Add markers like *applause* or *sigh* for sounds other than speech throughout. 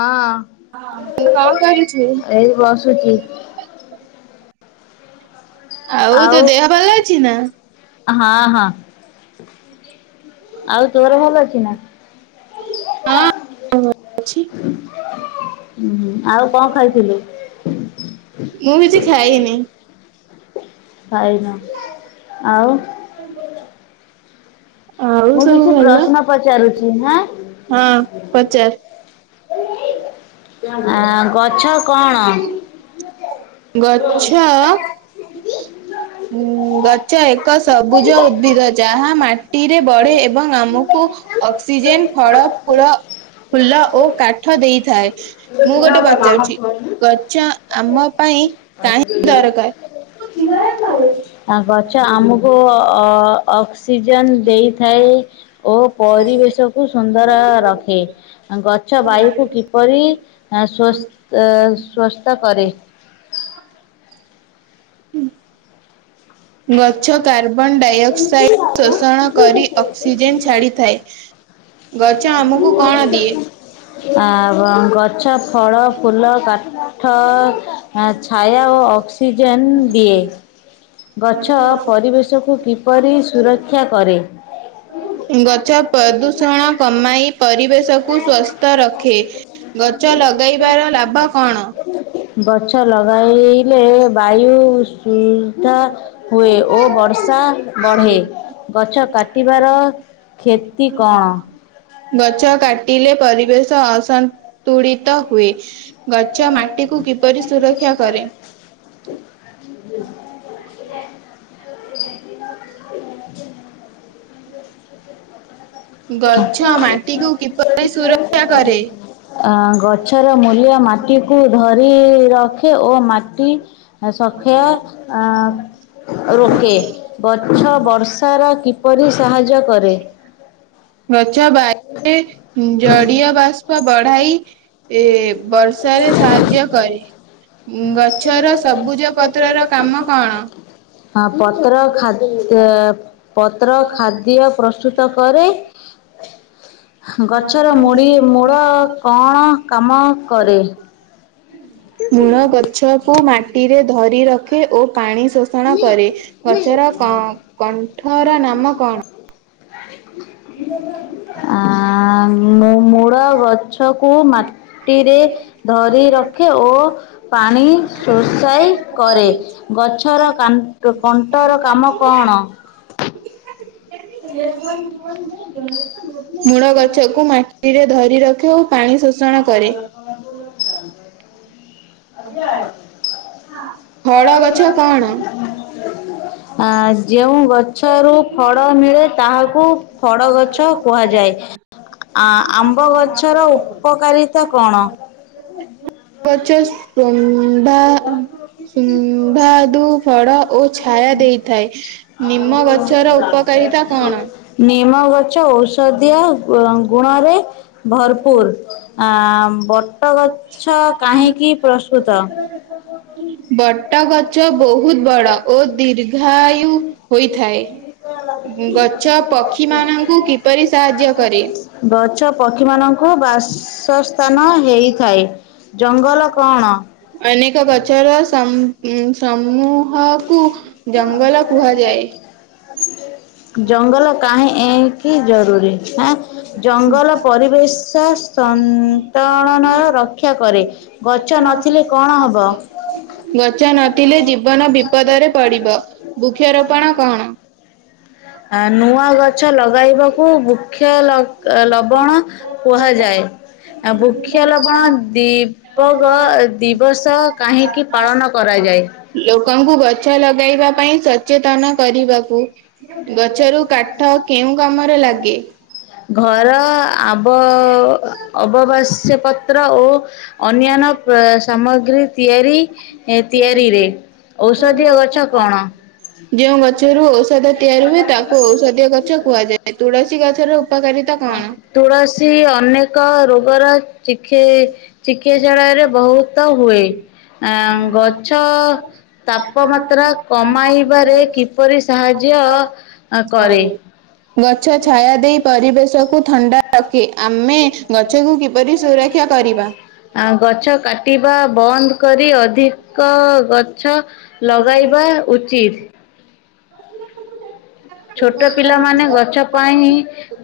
ହଁ। ହଁ *unintelligible* କଣ କରୁଛୁ? ଏଇ ବସୁଚି। ଆଉ ତୋ ଦେହ ଭଲ ଅଛି ନା? ହଁ ହଁ। ଆଉ ତୋର ଭଲ ଅଛି ନା? ହଁ ଅଛି। ହୁଁ। ଆଉ କଣ ଖାଇଥିଲୁ? ମୁଁ କିଛି ଖାଇନି। ଖାଇନି ଆଉ ହ *inaudible* ମୁଁ କିଛି ଭଲ? ପ୍ରଶ୍ନ ପଚାରୁଛି ହାଁ? ହଁ ପଚାର୍। ଆଁ ଗଛ କଣ? ଗଛ ଅ ଉଁ ଗ ଛ ଏକ ସବୁଜ ଉଦ୍ଭିଦ ଯାହା ମାଟିରେ ବଢ଼େ ଏବଂ ଆମକୁ ଅକ୍ସିଜେନ ଫଳ ଫୁଳ ଫୁଲ ଓ କାଠ ଦେଇଥାଏ। ମୁଁ ଗୋଟେ ପଚାରୁଛି ଗଛ ଆମ ପାଇଁ କାହିଁକ ଦରକାର? ଆ ଗଛ ଆମକୁ ଅ ଅକ୍ସିଜେନ୍ ଦେଇଥାଏ ଓ ପରିବେଶକୁ ସୁନ୍ଦର ରଖେ। ଗଛ ବାୟୁକୁ କିପରି ସ୍ୱସ୍ଥ୍ ସ୍ୱସ୍ଥ କରେ? ହୁଁ। ଡାଇଅକ୍ସାଇଡ ଶୋଷଣ କରି ଅକ୍ସିଜେନ ଛାଡିଥାଏ। ଗଛ ଆମକୁ କଣ ଦିଏ? *inaudible* ଆ ବ ଗଛ ଫଳ ଫୁଲ କା ଠ ଆଁ ଛାୟା ଓ ଅକ୍ସିଜେନ୍ ଦିଏ। ଗଛ ପରିବେଶକୁ କିପରି ସୁରକ୍ଷା କରେ? ଗଛ ପଦୂଷଣ କମାଇ ପରିବେଶ୍ ଶକୁ ସ୍ଵସ୍ଥ ରଖେ। ଗଛ ଲଗେଇବାର ଲାଭ କଣ? ଗଛ ଲଗାଇଲେ ବାୟୁ ସୁଦ୍ଧା ହୁଏ ଓ ବର୍ଷା ବଢ଼େ ଗଛ କାଟିବାର କ୍ଷେତି କଣ? ଗଛ କାଟିଲେ ପରିବେଶ ଅଶନ୍ ତୁଡ଼ିତ ହୁଏ। ଗଛ ମାଟିକୁ କିପରି ସୁରକ୍ଷା କରେ? *inaudible* *inaudible* ଗଛ ମାଟି କୁ କିପରି ସୁରକ୍ଷା କରେ? ଆ ଗଛର ମୂଲ୍ୟ ମାଟି କୁ ଧରି ରଖେ ଓ ମାଟି ଆଉ ସତ୍ୟ ଆ ରୋକେ। ଗଛ ବର୍ଷର କିପରି ସାହାଯ୍ୟ କରେ? ଗଛ ବାୟୁରେ ଜଡିୟ ବାଷ୍ପ ବଢାଇ ଏ ବର୍ଷାରେ ସାହାଯ୍ୟ କରେ। ଗଛର ସବୁଜ ପତ୍ରର କାମ କଣ? ହଁ ପତ୍ର ଖାଦ୍ ପତ୍ର ଖାଦ୍ୟ ପ୍ରସ୍ତୁତ କରେ ଗଛର ମୂଡି ମୂଳ କଅଣ କାମ କରେ? ମୂଳ ଗଛକୁ ମାଟିରେ ଧରି ରଖେ ଓ ପାଣି ଶୋଷ ଷଣ କରେ। ଗଛର କ କଣ୍ଠର ନାମ କଣ? ଆ ମୂ-ମୂଳ ଗଛକୁ କୁ ମାଟିରେ ଧରି ରଖେ ଓ ପାଣି ଶୋଷାଇ କରେ। ଗଛ ଛର କାନ୍ କଣ୍ଟର କାମ କଣ? ମୂଳ ଗଛକୁ ମାଟିରେ ଧରି ରଖେ ଓ ପାଣି ଶୋଷଣ କରେ। *inaudible* କଳ ଗଛ କଣ? ହୁଁ। ଆ ଯେଉଁ ଗଛରୁ ଫଡ ମିଳେ ତାହାକୁ ଫଡ ଗଛ କୁହାଯାଏ। ଆ-ଆମ୍ବ ଗଛର ଉପକାରିତା କଣ? ଗଛ *unintelligible* ସୁମ୍ଭାଦୁ ଫଳ ଓ ଛାୟା ଦେଇ ଉପକାରିତା କଣ? ନିମ ଗଛ ଔଷଧିୟ ଙ୍ଗ ଗୁଣରେ ଭରପୁର। ଆ ବଟଗ ଛ କାହିଁକି ପ୍ରସ୍ତୁତ? ବଟ ଗଛ ବହୁତ ବଡ ଓ ଦୀର୍ଘ ର୍ଘାୟୁ ହୋଇଥାଏ। ଗଛ ପକ୍ଷୀ ମାନଙ୍କୁ କିପରି ସାହାଯ୍ୟ କରେ? *inaudible* ଗଛ ପକ୍ଷୀମାନଙ୍କୁ ବାସସ୍ଥାନ ହେଇଥାଏ। ଜଙ୍ଗଲ କଅଣ? ଅନେକ ଗଛର ସମୂ ସମୂହକୁ ଜଙ୍ଗଲ କୁହାଯାଏ। ଜଙ୍ଗଲ କାହିଁକି ଜରୁୁରୀ ଆଁ? ଜଙ୍ଗଲ ପରିବେଶ ସନ୍ତଳଣନର ରକ୍ଷା କରେ। ଗଛ ନଥିଲେ କଣ ହବ? ଗଛ ନଥିଲେ ଜୀବନ ବିପଦରେ ପଡିବ। ବୃକ୍ଷରୋପଣ କଅଣ? ଆ ନୂଆ ଗଛ ଲଗାଇବାକୁ ବୃକ୍ଷ ଲ ଅ ଲବଣ କୁହାଯାଏ। ଆ ବୃକ୍ଷ ଲବଣ ଦି ଦିପଗ ଦିବସ କାହିଁକି ପାଳନ କରାଯାଏ? ଲୋକଙ୍କୁ ଗଛ ଲଗାଇବା ପାଇଁ ସଚେତନ କରିବାକୁ। ଗଛରୁ କାଠ କେଉଁ କାମରେ ଲାଗେ? ଘର ଆବ ଅବବାସ୍ୟ ପତ୍ର ଓ ଅନ୍ୟାନ୍ୟ ସାମଗ୍ରୀ ତିଆରି, ଏ ତିଆରିରେ। ଔଷଧୀୟ ଗଛ କଅଣ? ଯେଉଁ ଗଛରୁ ଔଷଧ ତିଆରି ହୁଏ, ତାକୁ ଔଷଧୀୟ ଗଛ କୁହାଯାଏ। ତୁଳସୀ ଗଛର ଉପକାରିତା କଅଣ? ତୁଳସୀ ଅନେକ ରୋଗର ଚିଖି ଚିକିତ୍ସାଳୟରେ ବହୁତ ହୁଏ। ଆଁ ଗଛ ତାପମାତ୍ରା କମାଇବାରେ କିପରି ସାହାଯ୍ୟ ଅ କରେ? ଗଛ ମୋତେ ଛାୟା ଦେଇ ଖାଇବା ପରିବେଶକୁ ଥଣ୍ଡା ରଖେ। ଆମେ ପାଇଁ *inaudible* ଗଛକୁ କିପରି ନା *inaudible* ସୁରକ୍ଷା କରିବା। ଆଉ ଗଛ କାଟିବା ବନ୍ଦ କରି ଅଧିକ ଗଛ ଲଗାଇବା ଉଚିତ। ଛୋଟ ପିଲାମାନେ ଗଛ ପାଇଁ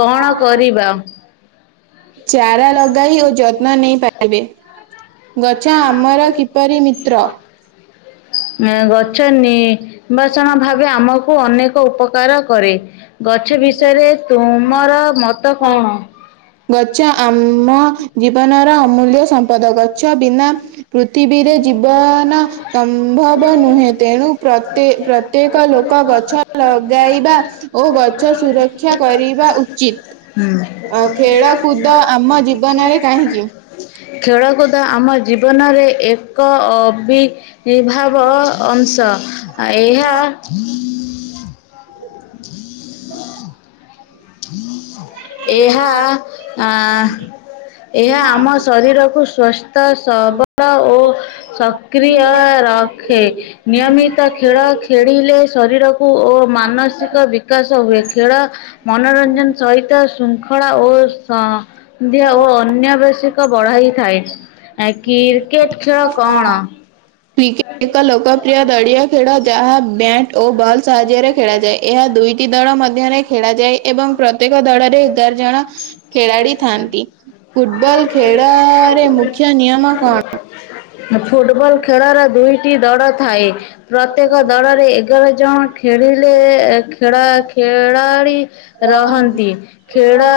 କଣ କରିବ? ଚାରା ଲଗାଇ ଓ ଯତ୍ନ ନେଇପାରିବେ। ଗଛ ଆମର କିପରି ମିତ୍ର? ହଁ ଏ ଗଛ ନିବାସଣ ଭାବେ ଆମକୁ ଅନେକ ଉପକାର କରେ। ଗଛ ବିଷୟରେ ତୁମୋର ମତ କଣ? ଗଛ ଆମ ଜୀବନର ଅମୂଲ୍ୟ ସମ୍ପଦ। ଗଛ ବିନା ପୃଥିବୀରେ ଜୀବନ ସମ୍ଭବ ନୁହେଁ, ତେଣୁ ପ୍ରତେ ପ୍ରତ୍ୟେକ ଲୋକ ଗଛ ଲଗାଇବା ଓ ଗଛ ସୁରକ୍ଷା କରିବା ଉଚିତ। ଓ ଖେଳ କୁଦ ଆମ ଜୀବନରେ କାହିଁକି? ଖେଳକୁଦ ଆମ ଜୀବନରେ ଏକ ଅବି ଇଭାବ ଅଂଶ ଏହା ଏହା ଆ, ଏହା ଆମ ଶରୀରକୁ ସ୍ବସ୍ଥ, ସବଳ ଓ ଶ କ୍ରିୟ ରଖେ। ନିୟମିତ ଖେଳ ଖେଳିଲେ ଶରୀର କୁ ଓ ମାନସିକ ବିକାଶ ହୁଏ। ଖେଳ ମନୋରଞ୍ଜନ ସହିତ ଶୃଙ୍ଖଳା ଓ ସ ନ୍ଧ୍ୟା ଓ ଅନ୍ୟାବଶ୍ୟକ ବଢାଇଥାଏ। ଆ, କ୍ରିକେଟ୍ ଖେଳ କଣ? କି ଏକ ଲୋକପ୍ରିୟ ଦଳୀୟ ଖେଳ ଯାହା ବ୍ୟା ଟ ଓ ବଲ୍ ସାହାଯ୍ୟରେ ଖେଳାଯାଏ। ଏହା ଦୁଇଟି ଦଳ ମଧ୍ୟରେ ଖେଳାଯାଏ। ଏବଂ ପ୍ରତ୍ୟେକ ଦଳରେ ଏଗାର ଜଣ ଖେଳାଳି ଥାଆନ୍ତି। ଫୁଟବଲ୍ ଖେଳରେ ମୁ ଖ୍ୟ ନିୟମ କଣ? ହେ ଫୁଟବଲ୍ ଖେଳର ଦୁଇଟି ଦଳ ଥାଏ। ପ୍ରତ୍ୟେକ ଦଳରେ ଏଗାର ଜଣ ଖେଳିଲେ ଏ ଖେଳ ଖେଳାଳି ରହନ୍ତି। ଖେ ଖେଳ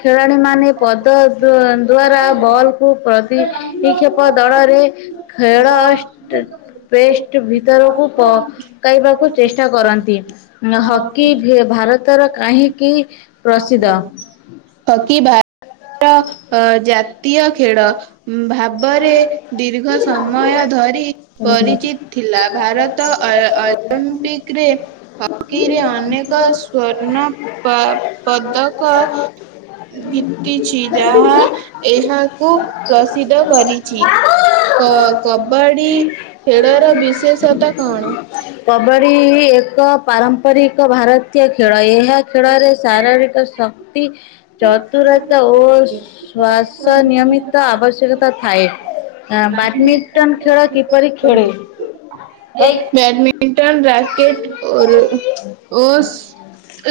ଖେଳାଳିମାନେ ପଦ ଦୁଅ ଦ୍ବାରା ବଲ କୁ ପ୍ରତି ଏହି କ୍ଷେପ ଦଳରେ ଖେଳ ଷ୍ଟେ ପେଷ୍ଟ ଭିତରକୁ ପକାଇବାକୁ ଚେଷ୍ଟା କରନ୍ତି। ନା ହକି ଭେ- ଭାରତର କାହିଁକି ପ୍ରସିଦ୍ଦ? ହକି ଭା ତ ଅ, ଜାତୀୟ ଖେଳ ଭାବରେ ଦୀର୍ଘ ସମୟ ଧରି ପରିଚିତ ଥିଲା ଭାରତ ଅଳ ଅଲମ୍ପିକରେ ହକିରେ ଅନେକ ସ୍ଵର୍ଣ୍ଣ ପ-ପଦକ ଜିତିଛି ଯାହା ଏହାକୁ ପ୍ରସିଦ୍ଧ କରିଛି। କ- କବାଡି ଖେଳର ବିଶେଷତ୍ବ କଣ? କବାଡି ଏକ ପାରମ୍ପରିକ ଭାରତୀୟ ଖେଳ। ଏହା ଖେ ଳରେ ଶାରରିକ ଶକ୍ତି ଚତୁରତା ଓ ଶ୍ଵାସ ନିୟମିତ ଆବଶ୍ୟକତା ଥାଏ। ଆ, ବାଡମିଣ୍ଟନ ଖେଳ କିପରି ଖେଳେ? ଏଇ ମିଣ୍ଟନ ରାକେଟ୍ ଓ ରୁ ଓ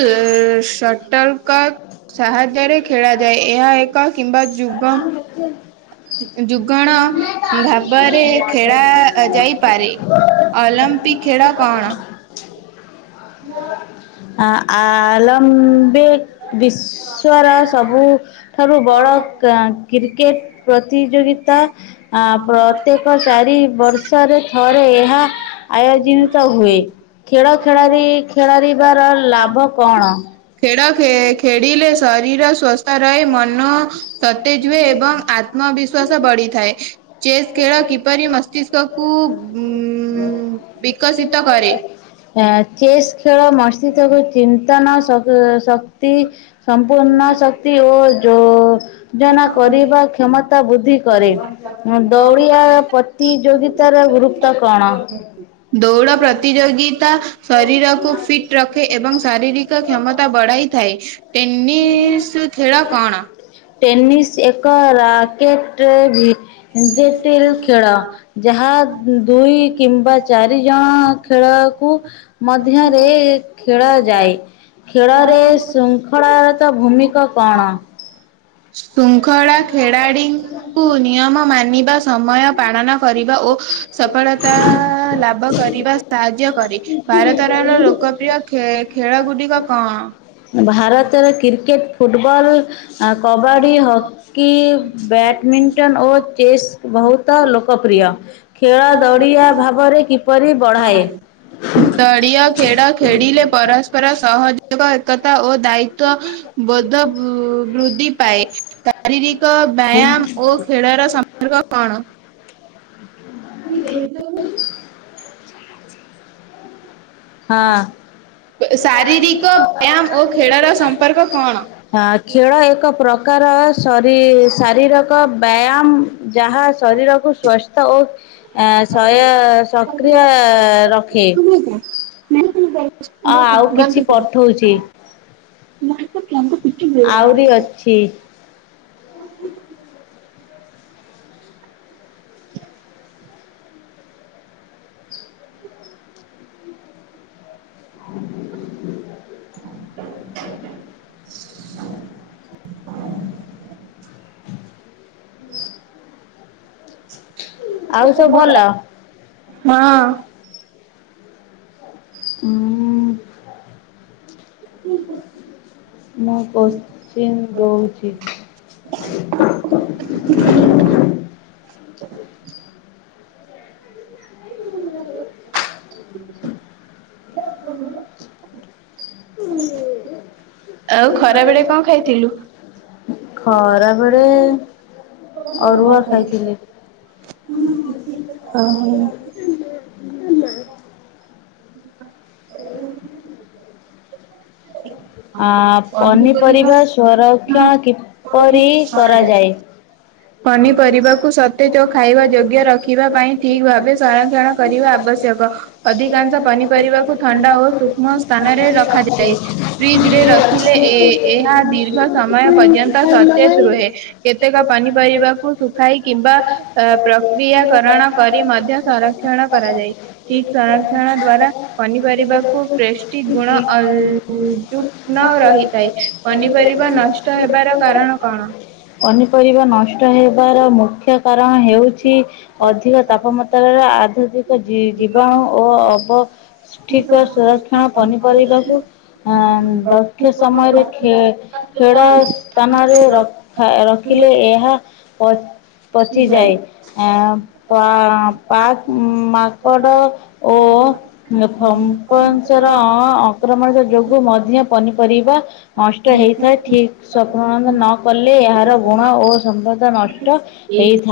ଏ ସଟଲ କକ୍ ସାହାଯ୍ୟରେ ଖେଳାଯାଏ। ଏହା ଏକ କିମ୍ବା ଯୁଗ *inaudible* ଯୁଗଣ ଭାବରେ ଖେଳା ଯାଇପାରେ। ଅଲମ୍ପିକ୍ ଖେଳ କଣ? ଆ ଆଲମ୍ବ ବିଶ୍ୱର ସବୁ ଠାରୁ ବଡ କ କ୍ରିକେଟ ପ୍ରତିଯୋଗିତା ଆ ପ୍ରତ୍ୟେକ ଚାରି ବର୍ଷରେ ଥରେ ଏହା ଆୟୋଜିତ ହୁଏ। ଖେଳ ଖେଳ ଖେଳିବାର ଲାଭ କଣ? ଖେଳ ଖେଳିଲେ ଶରୀର ସ୍ଵସ୍ଥ ରହେ ମନ ସତେଜ ହୁଏ ଏବଂ ଆତ୍ମବିଶ୍ଵାସ ବଢିଥାଏ। ଚେସ୍ ଖେଳ କିପରି ମସ୍ତିଷ୍କକୁ ଉ ବିକଶିତ କରେ। ଆ ଚେସ୍ ଖେଳ ମସ୍ତିଷ୍କ କୁ ଚିନ୍ତନ ସବୁ ସ କ୍ତୀ ସମ୍ପୂର୍ଣ୍ଣ ଶକ୍ତି ଓ ଯଉ ଯଜନା କରିବା କ୍ଷମତା ବୃଦ୍ଧି କରେ। ଦଉଡିବା ପ୍ରତିଯୋଗିତାର ଗୁରୁତ୍ବ କଣ? ଦୌଡ଼ ପ୍ରତିଯୋଗିତା ଶରୀରକୁ ଫିଟ୍ ରଖେ ଏବଂ ଶାରୀରିକ କ କ୍ଷମତା ବଢାଇଥାଏ। ଟେନିସ ଖେଳ କଣ? ଟେନିସ ଏକ ରାକେଟରେ ଜ *unintelligible* ଖେଳ। ଯାହା ଦୁଇ କିମ୍ବା ଚାରି ଜଣ ଖେଳକୁ ମଧ୍ୟରେ ଖେଳାଯାଏ। ଖେଳରେ ଶୃଙ୍ଖଳାରତ ଭୂମିକା କଣ? ଶୃଙ୍ଖଳା ଖେଳାଳିଙ୍କୁ ନିୟମ ମାନ ଆଣିବା ସମୟ ପାଳନ କରିବା ଓ ସଫଳତା ଲାଭ କରିବା କରିବା ସାହାଯ୍ୟ କରେ। ଭାରତରର ଲୋକପ୍ରିୟ ଖେ ଖେଳ ଗୁଡିକ କଣ? ଭାରତରେ କ୍ରିକେଟ ଫୁଟବଲ୍ ଅ କବା ବାଡ଼ି ହକି ବ୍ୟାଡମିଣ୍ଟନ ଓ ଚେସ୍ ବହୁତ ଲୋକପ୍ରିୟ। ଖେଳ ଦଡ଼ିଆ ଭାବରେ କିପରି ବଢ଼ାଏ? *inaudible* ଦଳୀୟ ଖେଳ ଖେଳିଲେ ପରସ୍ପର ସହଯୋଗ ଏକତା ଓ ଦାୟିତ୍ୱ ବୋଧ ବୂ ବୃଦ୍ଧି ପାଏ। ଶାରୀରିକ ବ୍ୟାୟାମ ଓ ଖେଳର ଳ କଣ? *unintelligible* ହଁ। ଶାରୀରିକ ବ୍ୟାୟାମ ଓ ଖେଳର ସମ୍ପର୍କ କଣ? ହଁ ଖେଳ ଏକ ପ୍ରକାର ଶରି ଶାରୀରିକ ବ୍ୟାୟାମ ଯାହା ଶରୀରକୁ ସୁସ୍ଥ ଓ ଏ ଶୟ ସକ୍ରିୟ ରଖେ। ଅ ଆଉ କିଛି *unintelligible* ପଠଉଛି *unintelligible* ଟି। *inaudible* *inaudible* *inaudible* ଆଉ ସବୁ ଭଲ? ହଁ। ଉଁ ମୁଁ କୋଶ୍ଚିନ୍ ଦଉଛି। *inaudible* *inaudible* ଆଉ ଖରା ବେଳେ କଣ ଖାଇଥିଲୁ? *inaudible* ଖରାବେଳେ *unintelligible* ଅ ପନିପରିବା ସଂରକ୍ଷଣ କିପରି କରାଯାଏ? ପନିପରିବାକୁ ସତେଜ ଖାଇବା ଯୋଗ୍ୟ ରଖିବା ପାଇଁ ଠିକ ଭାବେ ସଂରକ୍ଷଣ କରିବା ଆବଶ୍ୟକ। ଅଧିକାଂଶ ପନିପରିବାକୁ ଥଣ୍ଡା ଓ ସୂକ୍ଷ୍ମ ସ୍ଥାନରେ ରଖାଯାଏ। ଫ୍ରିଜ ରେ ରଖିଲେ ଏ ଏହା ଦୀର୍ଘ ସମୟ ପର୍ଯ୍ୟନ୍ତ ସତେଜ ରୁହେ। କେତେକ ପାନିପାରିବାକୁ ଶୁଖାଇ କିମ୍ବା ଅ ପ୍ରକ୍ରିୟାକରଣ କରି ମଧ୍ୟ ସଂରକ୍ଷଣ କରାଯାଏ। ଠିକ ସଂରକ୍ଷଣ ଦ୍ଵାରା ପନିପରିବାକୁ୍ ଟେଷ୍ଟି ଗୁଣ ଅ ଯୁକ୍ଣ ରହିଥାଏ ପନିପରିବା ନଷ୍ଟ ହେବାର କାରଣ କଣ? ପନିପରିବା ନଷ୍ଟ ହେବାର ମୁଖ୍ୟ କାରଣ ହେଉଛି ଅଧିକ ତାପମାତ୍ରାର ଆଧୁନିକ ଜୀବାଣୁ ଓ ଅବ ଠିକ ସୁରକ୍ଷଣ ପନିପରିବାକୁ ଆ ଦକ୍ଷ ସମୟରେ ଖେ ଖେଡ଼ ସ୍ଥାନରେ ର ରଖିଲେ ଏହା ପ ପଚିଯାଏ। ଆ ପା ପାକ ମାକଡ ଓ ଫମ୍ପସର ଅ ଅକ୍ରମଣ ଯୋଗୁ ମଧ୍ୟ ପନିପରିବା ନଷ୍ଟ ହେଇଥାଏ, ଠିକ *unintelligible* ନ କଲେ ଏହାର ଗୁଣ ଓ ସମ୍ବଦ ନଷ୍ଟ ହେଇଥା